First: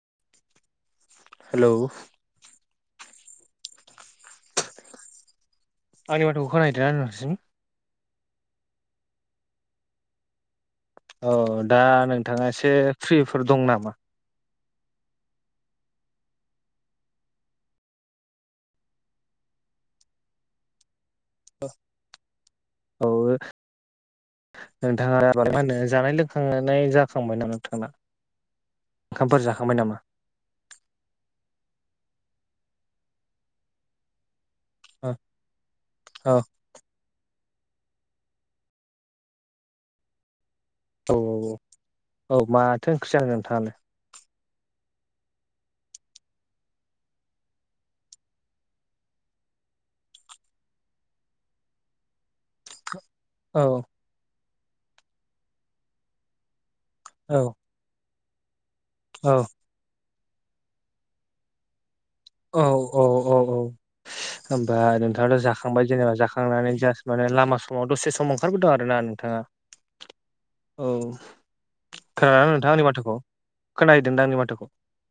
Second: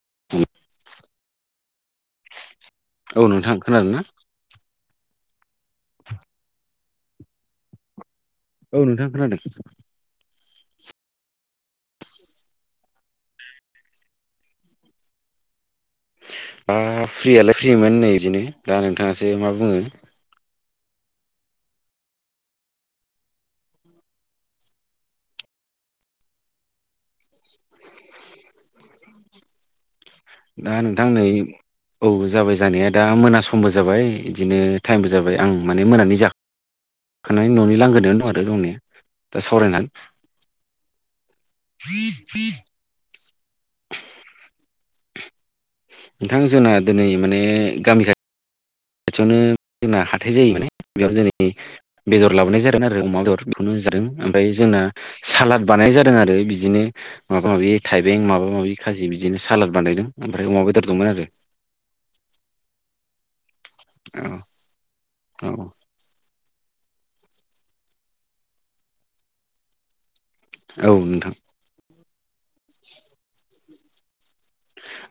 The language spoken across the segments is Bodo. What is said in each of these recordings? [inaudible] [unintelligible] हेलौ औ नोंथां खोनादों ना? आनि माथोखौ खोना होयदोंना नोंनिसिम? औ नोंथां खोनादों औ दा नोंथाङा एसे फ्रिफोर दं नामा? दा फ्रियालाय फ्रिमोन नै बिदिनो दा नोंथाङासो मा बुङो? औ नोंथाङा मा होनो जानाय लोंखांनाय जाखांबायना नामा नोंथांना ओंखामफोर जाखांबाय नामा? दा नोंथां नै औ जाबाय जानाया दा मोना समबो जाबाय बिदिनो टाइमबो औ जाबाय आं माने मोनानि जाख औ खांनायनि उनाव न'नि लांगोनायाव दं आरो दंनाया दा सावरायनानै औ- औ -औ -औ माथो ओंख्रि जाखो नोंथाङा? नोंथां जोंना दिनै माने गामि खा खाथियावनो जोंना हाथाय जायो माने बेयावनो दिनै बेदर लाबोनाय जादों आरो अमा बेदर औ बेखौनो जादों ओमफ्राय जोंना सालाद बानायनाय जादों आरो बिदिनो औ माबा माबि थाइबें माबा माबि खाजि बिदिनो सालाद बानायदों ओमफ्राय अमा बेदर दंमोन आरो औ- औ- औ- औ औ होनोमबा नोंथाङाथ' औ जाखांबाय जेनेबा जाखांनानै माने लामा समाव दसे समाव ओंखारबोदों आरोना नोंथाङा? औ नोंथां खोनादों ना नोंथांङा आंनि बाथ'खौ खोना हैदों दां आंनि बाथ्रा खौ?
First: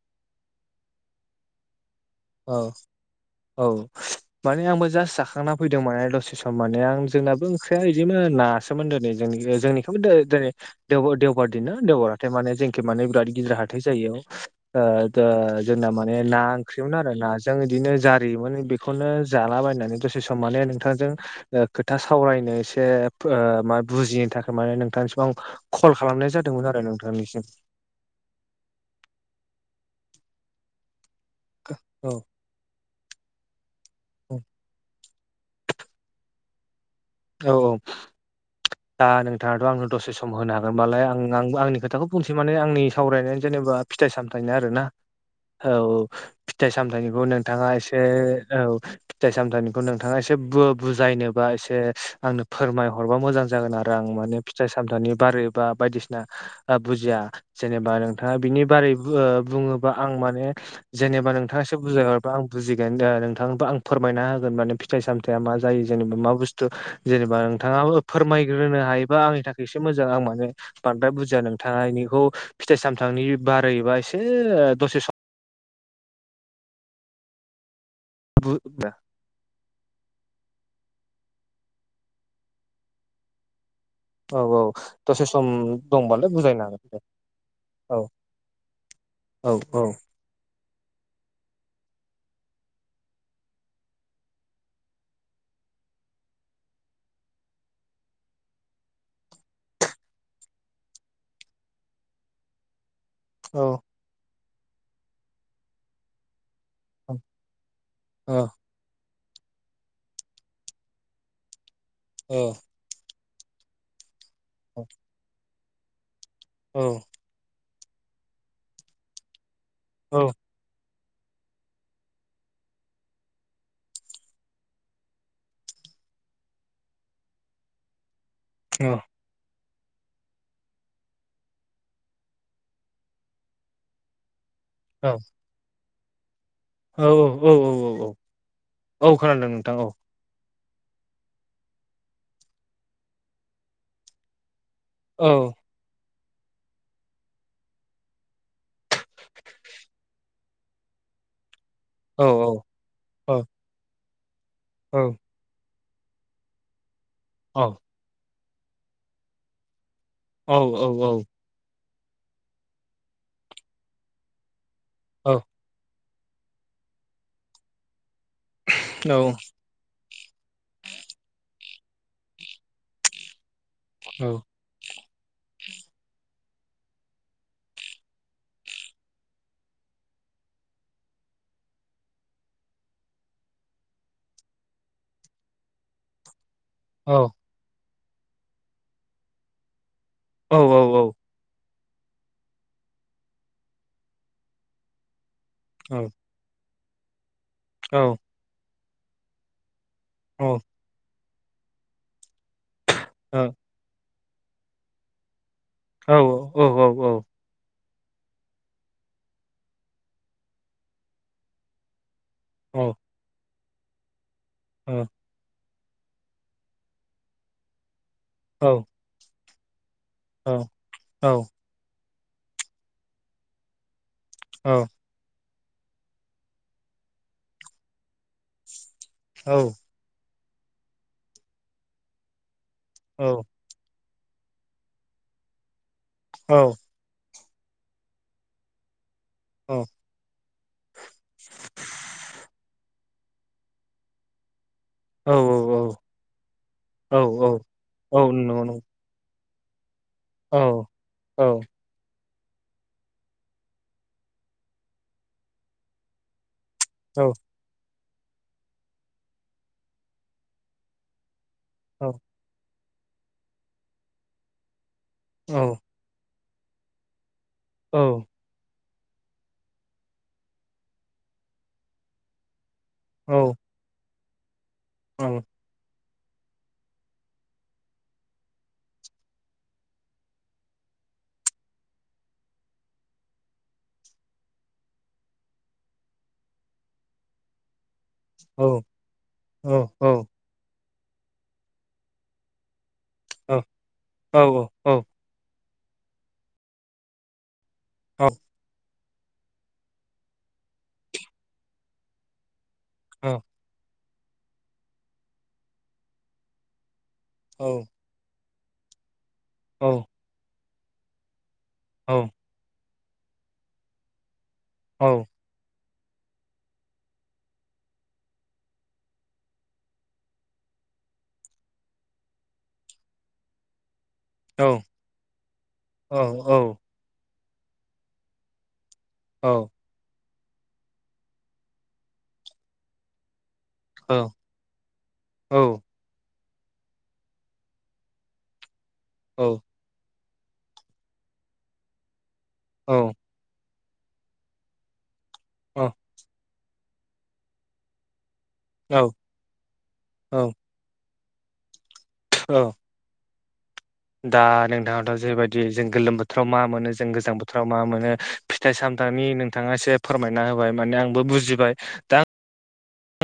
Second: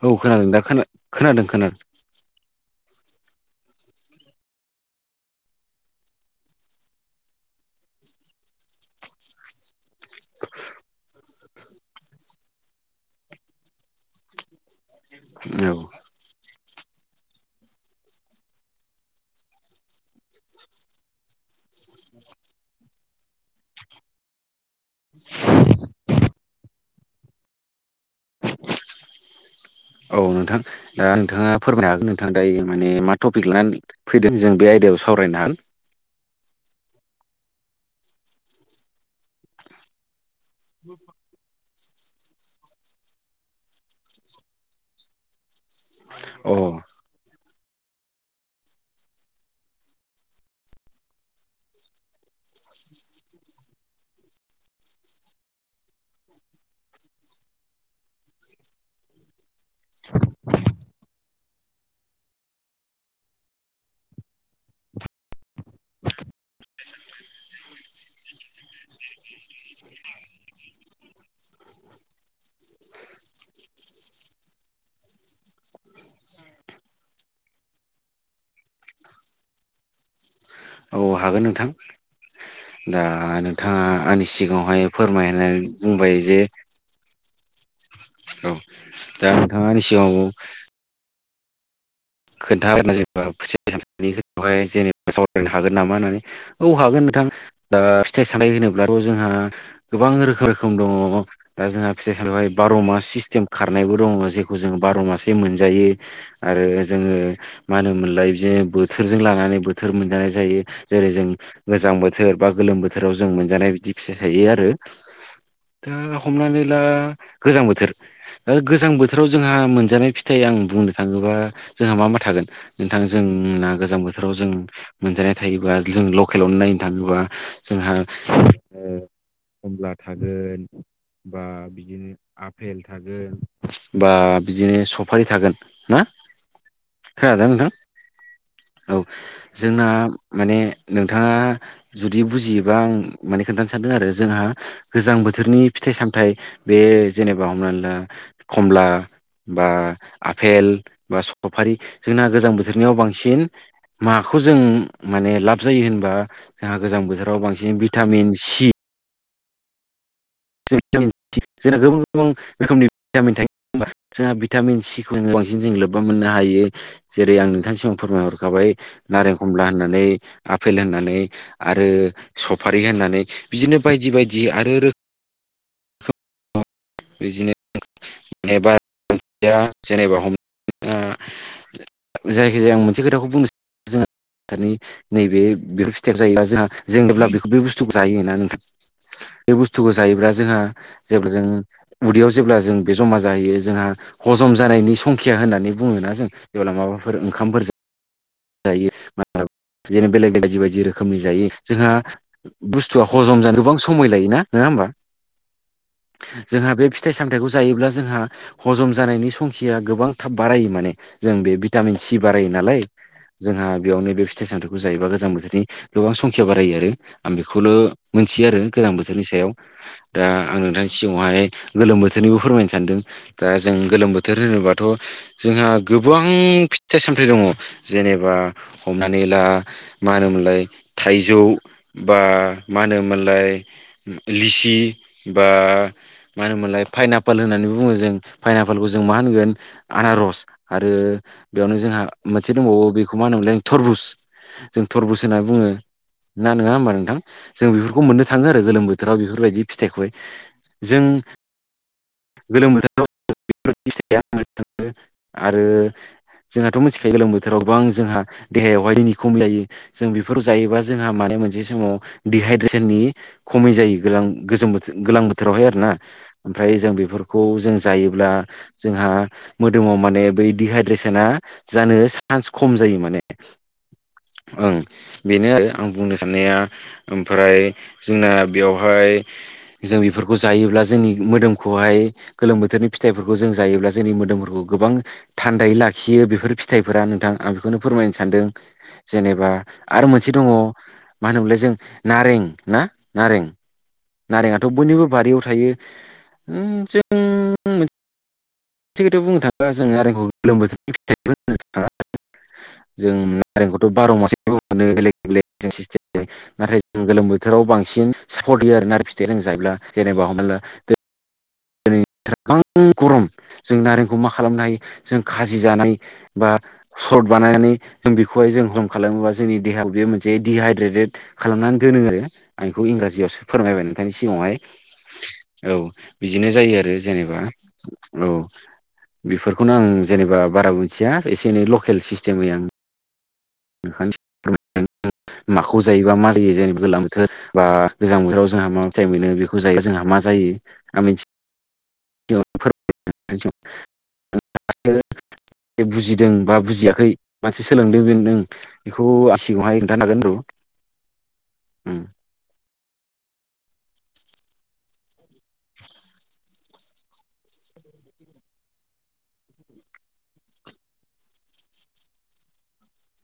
औ खोनादों दा खोनादों- खोनादों औ औ माने आंबो जास्ट जाखांना फैदों माने दसे सम माने आं जोंनाबो ओंख्रिया बिदिमोन ना सोमोन दिनै जोंनि जोंनिखौै दिनै देवबार दिनना देवबारा माने जोंखि माने बिराद गिदिर हाथाय जायो ओ दो औ जोंना माने ना ओंख्रि मोन आरो नाजों बिदिनो जारियोमोन बेखौनो जालाबायनानै दसे सम माने नोंथांजों ओ खोथा सावरायनो सो बुजिनो थाखाय माने नोंथांनिसिम आं कल खालामनाय जादोंमोन आरो नोंथांनिसिम औ नोंथां दा नोंथाङा फोरमायनो हागोन औ नोंथाङा दायो माने मा टपिक लानानै फैदों जों बे आयदायाव सावरायनो हागोन औ औ दा नोंथाङाथ' आंनो दसे सम होनो हागोनबालाय आं आं आंनि खोथाखौ बुंसै माने आंनि सावरायनाय जेन जेनेबा फिथाइ सामथायनि आरो ना औ अ फिथाइ सामथायनिखौ नोंथाङा एसे औ फिथाइ सामथाइनिखौ नोंथाङा एसे बुजायनोबा एसे आंनो फोरमायहरबा मोजां जागोन आरो आं माने फिथाइ सामथाइनि बारै बा बायदिसिना ओ बुजिया जेनेबा नोंथाङा बिनि बारै ओ बुङोबा आं माने जेनेबा नोंथाङो एसे बु जाय हरबा आं बुजिगोन दा नोंथांखौ आं फोरमायना होगोन माने फिथाइ सामथाया मा जायो जेनेबा मा बुस्थु जेनेबा नोंथाङाबो फोरमायग्रोनो हायोबा आंनि थाखाय एसे मोजां आं माने बांद्राय बुजिया नों थां इनिखौ फिथाइ सामथामनि बारैबा एसे दसे सम [inaudible] [unintelligible] ह द [unintelligible] औ हागोन नोंथां दा नों नोंथाङा आंनि औ सिगाङावहाय दसे सम फोरमायनानै बुंबाय दंबालाय जे बुजायनो हागोन दे औ औ दा औ नोथाङा औ आंनि सिगाङाव [unintelligible] जेनेबा सावरायनो हागोन नामा होननानै औ हागोन नोंथां दा फिथाइ सामथाइ होनोब्लाथ' जोंहा गोबां रोखोम रोखोम दङ दा जोंहा फिथाइ सामथाइ बेवहाय बार' मास सिस्टेम औ खारनायबो दङ जेखौ जों बार' मासेै मोनजायो आरो जोङो मा होनोमोनलाय औ बिदिनो बोथोरजों लानानै बोथोर मोनजानाय जायो जेरै जों गोजां बोथोर औ बा गोलोम बोथोराव जों मोनजानाय बिदि फिथाइ थायो आरो दा हमनानै ला औ गोजां बोथोर गोजां बोथोराव जोंहा मोनजानाय औ फिथाइ आं बुंनो थाङोबा जोंहा मा मा थागोन नोंथां जोंना गोजां बोथोराव जों मोनजानाय थायोबा जों लकेलावनो नायनो थाङोबा जोंहा औ। खमला थागोन बा बिदिनो आपेल थागोन बा बिदिनो सफारि थागोन ना? औ खोनादों नोंथां औ औ खोनादों नोंथां औ जोंना माने नोंथाङा जुदि बुजियोबा आं माने खोन्थानो सानदों आरो जोंहा गोजां औ बोथोरनि फिथाइ साम थाइ बे जेनोबा हमनानै ला कमला बा आपेल बा सफारि औ जोंना औ गोजां बोथोरनियाव औ बांसिन माखौ जों औ माने लाब जायो होनबा जोंहा गोजां बोथोराव औ बांसिन भिटामिन सि औ औ औ जोंना गोबां गोबां रोखोमनि भिटामिन थायोबा जोंहा भिटामिन औ सिखौ औ बांसिन जों लोब्बा मोननो हायो जेरै आं नोंथांनि सिगाङाव फोरमायहरखाबाय नारें खमला होननानै आफेल होननानै आरो सफारि होननानै बिदिनो बायदि औ बायदि आरो रो बिदिनो जेनेबाया जेनेबा हम जायखिजाया आं मोनसे खोथाखौ बुंनो सानो जोङो दानि नैबे बेखौ फिथाइखौ जायोबा जोंहा जों जेब्ला बेखौ बे बुस्थुखौ जायोना नोंथां बे बुस्थुखौ जायोब्ला जोंहा जेब्ला जों उदैयाव जेब्ला जों बे ज'मा जाहैयो जोंहा हजम जानायनि सं खिया होननानै बुङोना जों जेब्ला माबाफोर ओंखामफोर औ। जायोनो बेलेग बायदि बायदि रोखोमनि जायो जोंहा बुस्थुआ हजम जानो गोबां समाय लायोना नङा होमबा? जोंहा बे फिथाइ सामथायाइखौ जायोब्ला जों हा हजम जानायनि संखिया गोबां थाब बारायो माने जों बे भिटामिन सि बारायो नालाय जोंहा बेयावनो बे फिथाइ सामथाइखौ जायोबा गोजां बोथोरनि गोबां संखिया बारायो आरो आं बेखौल' मोनथियो आरो गोजां बोथोरनि सायाव दा आं नोंथांनि सिगावहाय गोलोम बोथोरनिबो फोरमायनो सानदों दा जों गोलोम बो थोर होनोबाथ' जोंहा गोबां फिथाइ सामथाइ दङ जेनेबा हमनानै ला मा होनोमोनलाय थाइजौ बा मा होनोमोनलाय लिसि बा मा होनोमोनलाय फाइनाप पल होननानै बुङो जों फाइनापालखौ जों मा होनगोन आनारस आरो बेयावनो जोंहा मोनसे दंबावो बेखौ मा होनोमोनलाय थरबुस जों थरबुस होनना बुङो ना नङा होमबा नोंथां जों बेफोरखौ मोननो थाङो आरो नंगौ नंगौ गोलोम बोथोराव बेफोरबायदि फिथाइखौहाय औ जों औ‌ [unintelligible] आरो जोंहाथ' मिथिखायो गोलोम औ बोथोराव गोबां जोंहा देहायावहाय दिन नि खमलायो जों बेफोर जायोबा जोंहा माने मोनसे समाव औ दिहाइद्रेसन सेननि खमै जायो गोलां गोजों बोथो गोलां बोथोरावहाय औ आरोना ओमफ्राय जों बेफोर खौ जों औ जायोब्ला जोंहा मोदोमाव माने बै डहाइद्रेसना जानो सान्स खम जायो माने। औ ओं औ बेनो बुंनो साननाया ओमफ्राय जोंना बेयावहाय जों बेफोर खौ जायोब्ला जोंनि मोदोमखौहाय गोलोम बोथोरनि फिथाइफोरखौ जों जायोब्ला जोंनि मोदोमफोरखौ गोबां थान्दायै लाखियो बेफोर फिथाइफोरा नोंथां आं बेखौनो फोरमायनो सान्दों जेनेबा औ आरो मोनसे दङ मा होनोमोनलाय जों नारें ना। नारें औ नारें आथ' औ बयनिबो बारियाव थायो औ मोनसे खोथायाव बुंनो थाङोबा जों नारेंखौ गोलोम बोथोरनि फिथाइबो होननो थाङा जों नारेंखौथ' बार' मास [inaudible] मोनो बेलेग बेलेग सिस्टमजों नाथाय ओं गोलोम बोथोराव बांसिन सापर्ट होयो आरोना नारें फिथाइया जों जायोब्ला जेनेबा हमना ला औ [inaudible] गरम जों नारेंखौ मा खालामनो हायो जों खाजि जानाय बा सर्ट बानायनानै जों बेखौहाय जों हम खालामोबा जोंनि देहायाव बेयो मोनसे डिहाइड्रेट खालामनानै दोनो आरो आं बेखौ इंराजियावसो फोरमायबाय नों थांनि सिगाङावहाय औ बिदिनो जायो आरो जों एबा औ बेफोरखौनो आं जेनेबा बारा मिथिया एसे एनै लकेल सिस्टेमै आं [inaudible] माखौ जायोबा मा जायो जेन गोलां बोथोर बा गोजां बोथोराव जोंहा मा फिथाइ मोनो बेखौ जायो जोंहा मा जायो आं मिथि [unintelligible] बुजिदों बा बुजिया खै मानसि सोलोंदों [inaudible] औ बेखौ आसिगाङावहाय खोनथानो हागोन [unintelligible] उम औ‌ दा नोंथाङथ' जेरैबायदि जों गोलोम बोथोराव मा मोनो जों गोजां बोथोराव मा मोनो फिथाइ सामथाइनि नोंथाङा एसे फोरमायना होबाय माने आंबो बुजिबाय [inaudible]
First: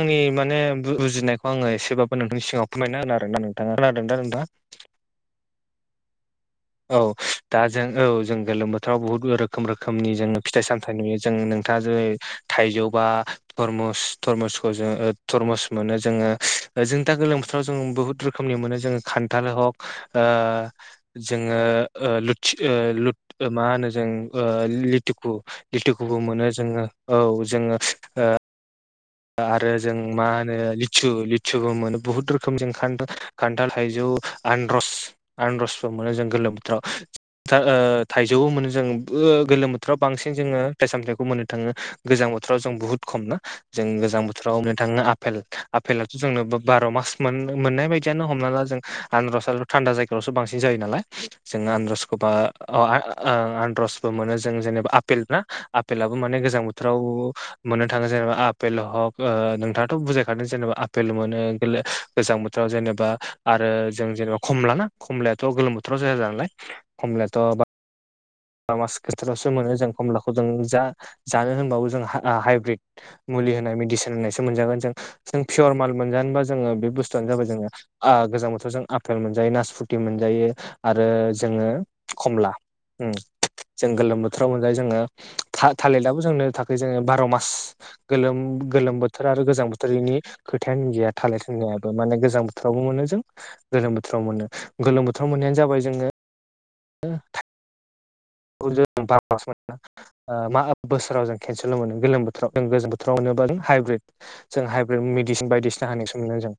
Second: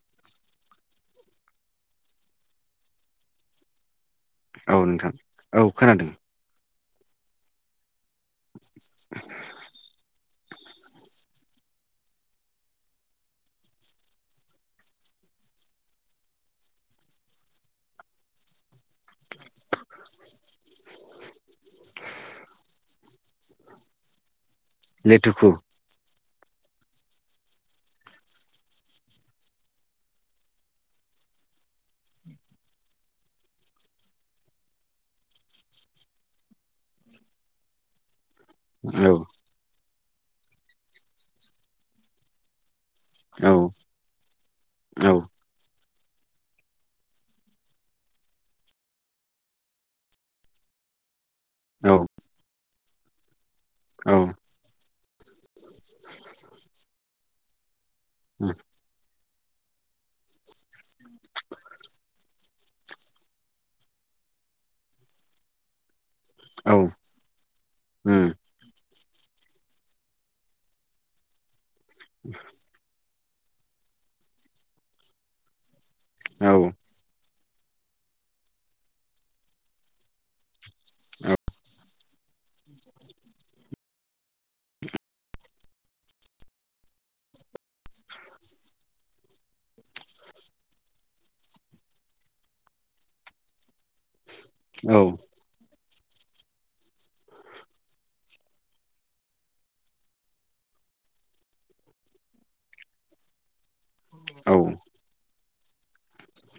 आंनि माने बु बुजिनायखौ आङो एसेबाबो नोंथांनि सिगाङाव फोरमायना होनो आरोना नोंथाङा खोनादों दा नों औ नोंथां औ खोनादों। औ दा जों औ जों गोलोम बोथोराव बुहुत रोखोम रोखोमनि जोङो फिथाइ सामथायाइ नुयो जों नोंथाङा जेरै थाइजौ थरमुस थरमसखौ जों ओ थरमस मोनो जोङो ओ जों दा गोलां बोथोराव जों बुहुत रोखोमनि मोनो जों खान थाल हग ओ जोङो ओ लुथि ओ लुथ मा होनो जों ओ लिथुखु लेथुखु लिथुखुबो मोनो जोङो औ जोङो ओ आरो जों मा होनो लिसु लिसुबो मोनो बुहुत रोखोम जों [inaudible] खान्थाल थाइजौ [inaudible] आनरस आनरसबो मोनो जों गोलोम बोथोराव [unintelligible] थाइजौबो मोनो जों औ बो गोलोम बोथोराव बांसिन जोङो फाइ सामथथायखौ मोननो थाङो गोजां बोथोराव जों बुहुत खम ना औ जों गोजां बोथोरावनो थाङो औ आपेल फेलाथ' जोंनोबो बार' मास मोननो मोननाय बायदियानो हमना ला जों आनारस थान्दा जायगायावसो बांसिन जायो ना लानाय जोंङो औ आनारसखौ बा ओ आनद्रसबो औ मोनो जों जेनेबा आपेल ना आपेलाबो माने गोजां बोथोराव मोननो थाङो जेनेबा आ उम हग ओ नोंथाङाथ' बुजायखादों जेनेबा आपेल मोनो गोले गोजां बोथोराव जेनेबा आरो जों जेनेबा खमला ना खमलायाथ' गोलोम बोथोराव जाया नालाय औ खमलायाथ' बा [inaudible] मास खस्टारावसो मोनो जों खमलाखौ जों जा जानो होनबाबो जों हा आ हाइब्रिद मोन मुलि होनाय मिदिसिन होनायसो मोनजागोन जों पियर माल मोनजानोबा जोंङो बे बुसथुआनो जाबाय जोंङो आग गोजां बोथोर जों आफेल मोनजायो नासफुथि मोनजायो आरो जोङो खमला ओम जों गोलोम बोथोराव मोनजायो जोङो था थालिदाबो जोंनो थाखाय जोङो बार' मास गोलोम गोलोम बोथोर आरो गोजां बोथोरनि खोथायानो गैया थालिर थिनायाबो माने गोजां बोथोरावबो मोनो जों गोलोम बोथोराव मोनो गोलोम बोथोराव मोननायानो जाबाय जोङो जों [unintelligible] मा बोसोराव जों केनसेल मोनो गोलोम बोथोराव जों गोजां बोथोराव मोनो हाइब्रिद औ जों हाइब्रिद मेडिसिन बायदिसिना होनायखौसो मोनो जों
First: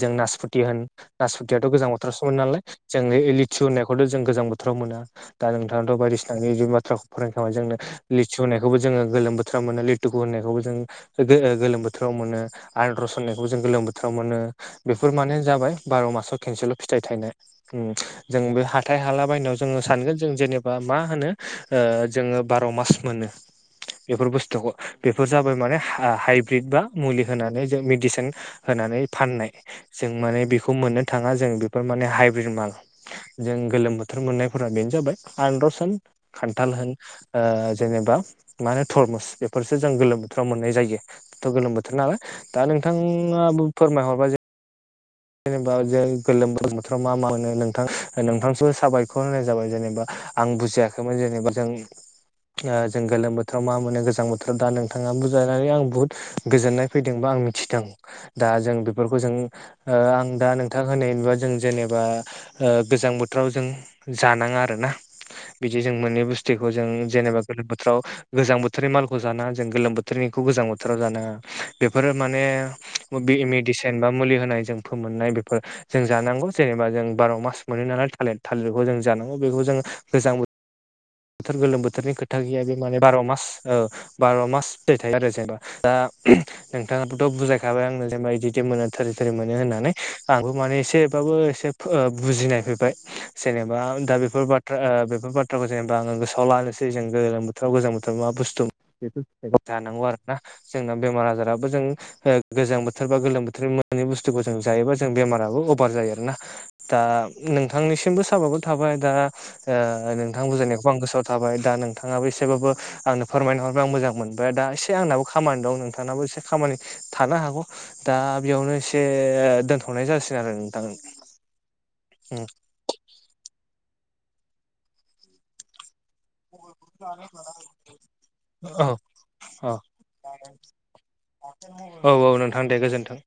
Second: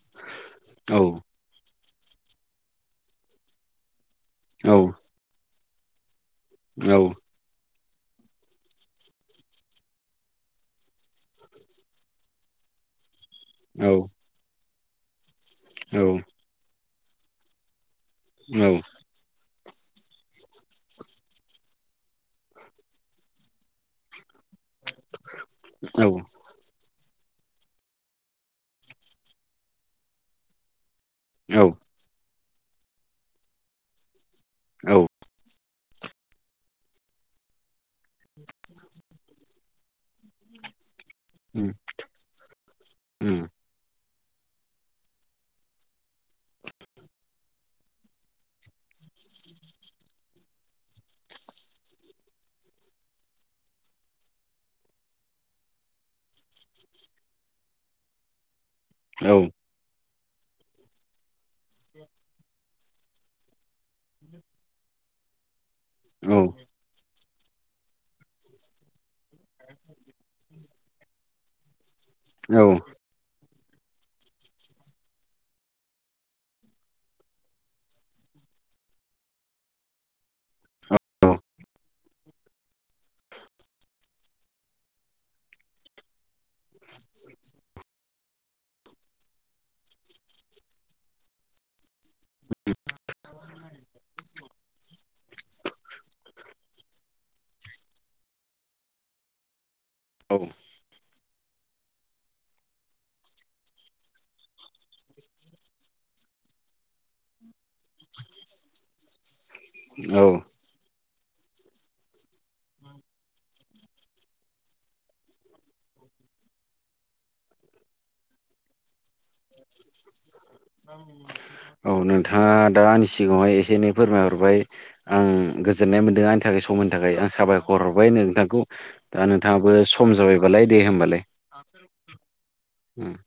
जों नासपुथि होन औ औ औ नासपुथियाथ' गोजां बोथोरावसो मोनो नालाय जों लिथसु होननायखौथ' जों गोजां बोथोराव मोना। दा नोंथांङाथ' बायदिसिना [unintelligible] औ बाथ्राखौ फोरमायखाबाय जोंनो लिथसु होनायखौबो जोङो गोलोम बोथोर मोनो लिरथु गु होननायखौबो जों गोलोम बोथोराव मोनो आनारस होननायखौबो जों गोलोम औ बोथोराव मोनो बेफोर जाबाय बार' उम मासाव खनसेल' फिथाइ थायनाय जों बे हाथाय हाला बायनायाव जों सानगोन जों जेनेबा मा होनो ओ जोङो बार' मास मोनो। बेफोर बुस्थुखौ बेफोर जाबाय मानि हा-हाइब्रिद बा मुलि होनानै जों मेडिसिन होनानै फाननाय जों माने बेखौ मोननो थाङा जों बेफोर माने हाइब्रिद माल जों गोलोम बोथोर मोननाय फोरा बेनो जाबाय आनरस होन, खान्थाल होन, ओ जेनेबा मा होन थरमुस फोरसो जों गोलोम बोथोराव मोननाय जायो थ' गोलोम बोथोर नालाय दा उम नोंथाङाबो फोरमायहरबाय जे [inaudible] जेनेबा जों गोलोम बोथोराव मा मा मोनो नोंथां नोंथांखौ साबायखर होननाय जाबाय जेनेबा। आं बुजियाखैमोन जेनेबा जों ओ जों गोलोम बोथोराव मा मोनो गोजां बोथोराव दा नोंथाङा बुजायनानै आं बुहुत गोजोननाय फैदोंबा मिथिदों दा जों बेफोरखौ जों ओ आं दा नोंथां होनायबा जों जेनेबा ओ गोजां बोथोराव जों जानाङा आरो ना बिदि जों औ मोनै बुस्थुखौ जों जेनेबा गोलोम बोथोराव गोजां बोथोरनि मालखौ जानाङा जों गोलोम बोथोरनि गोजां बोथोराव जानाङा बेफोर माने औ मेदिसिन बा मुलि होनाय जों फोमोननाय बेफोर जों जानांगौ जेनेबा जों बार' मास मोनो नालाय थालिर थालिरखौ जों जानांगौ बेखौ जों जों गोजां बो थोर गोलोम बोथोरनि खोथा गैया बे माने बार' मास बार' मास फिथाइ थायो आरो जेनेबा दा नोंथाङाथ' बुजायखाबाय आंनो जेनेबा बिदि बिदि मोनो थोरै थोरै मोनो होननानै आंबो माने एसे बाबो एसे बुजिनाय फैबाय जेनबा दा बेफोर बाथ्रा ओ बेफोर बाथ्राखौ जेनेबा आङो गोसोआव लानोसै जों गोलोम बोथोराव गोजां बोथोराव मा बुस्थु बेफोरखौ जानांगौ आरो ना। औ जोंना बेमार आजाराबो जों गोजां बोथोर बा गोलोम बोथोर मोनै बुस्थुखौ जों जायोबा जों बेमाराबो अभार जायो आरोना दा नोंथांनिसिमबो सााबायगर थाबाय दा औ औ ओ नोंथां बुजायनायखौ आं गोसोआव थाबाय दा नोंथाङाबो एसेबाबो आंनो फोरमायना हरबाय आं मोजांं मोनबाय दा एसे आंनाबो खामानि दं नोंथांनाबो एसे खामानि थानो हागौ दा बेयावनो एसे दोनथ'नाय जासिगोन आरो नोंथां औ नोंथाङा दा आंनि सिगाङावहाय एसे एनै फोरमायहरबाय आं गोजोननाय मोन दों आंनि थाखाय सम होनायनि थाखाय आं साबायखर हरबाय नोंथांखौ दा नोंथाङाबो सम जाबायबालाय दे होमबालाय [inaudible] औ औ नोंथां दे गोजोन्थों।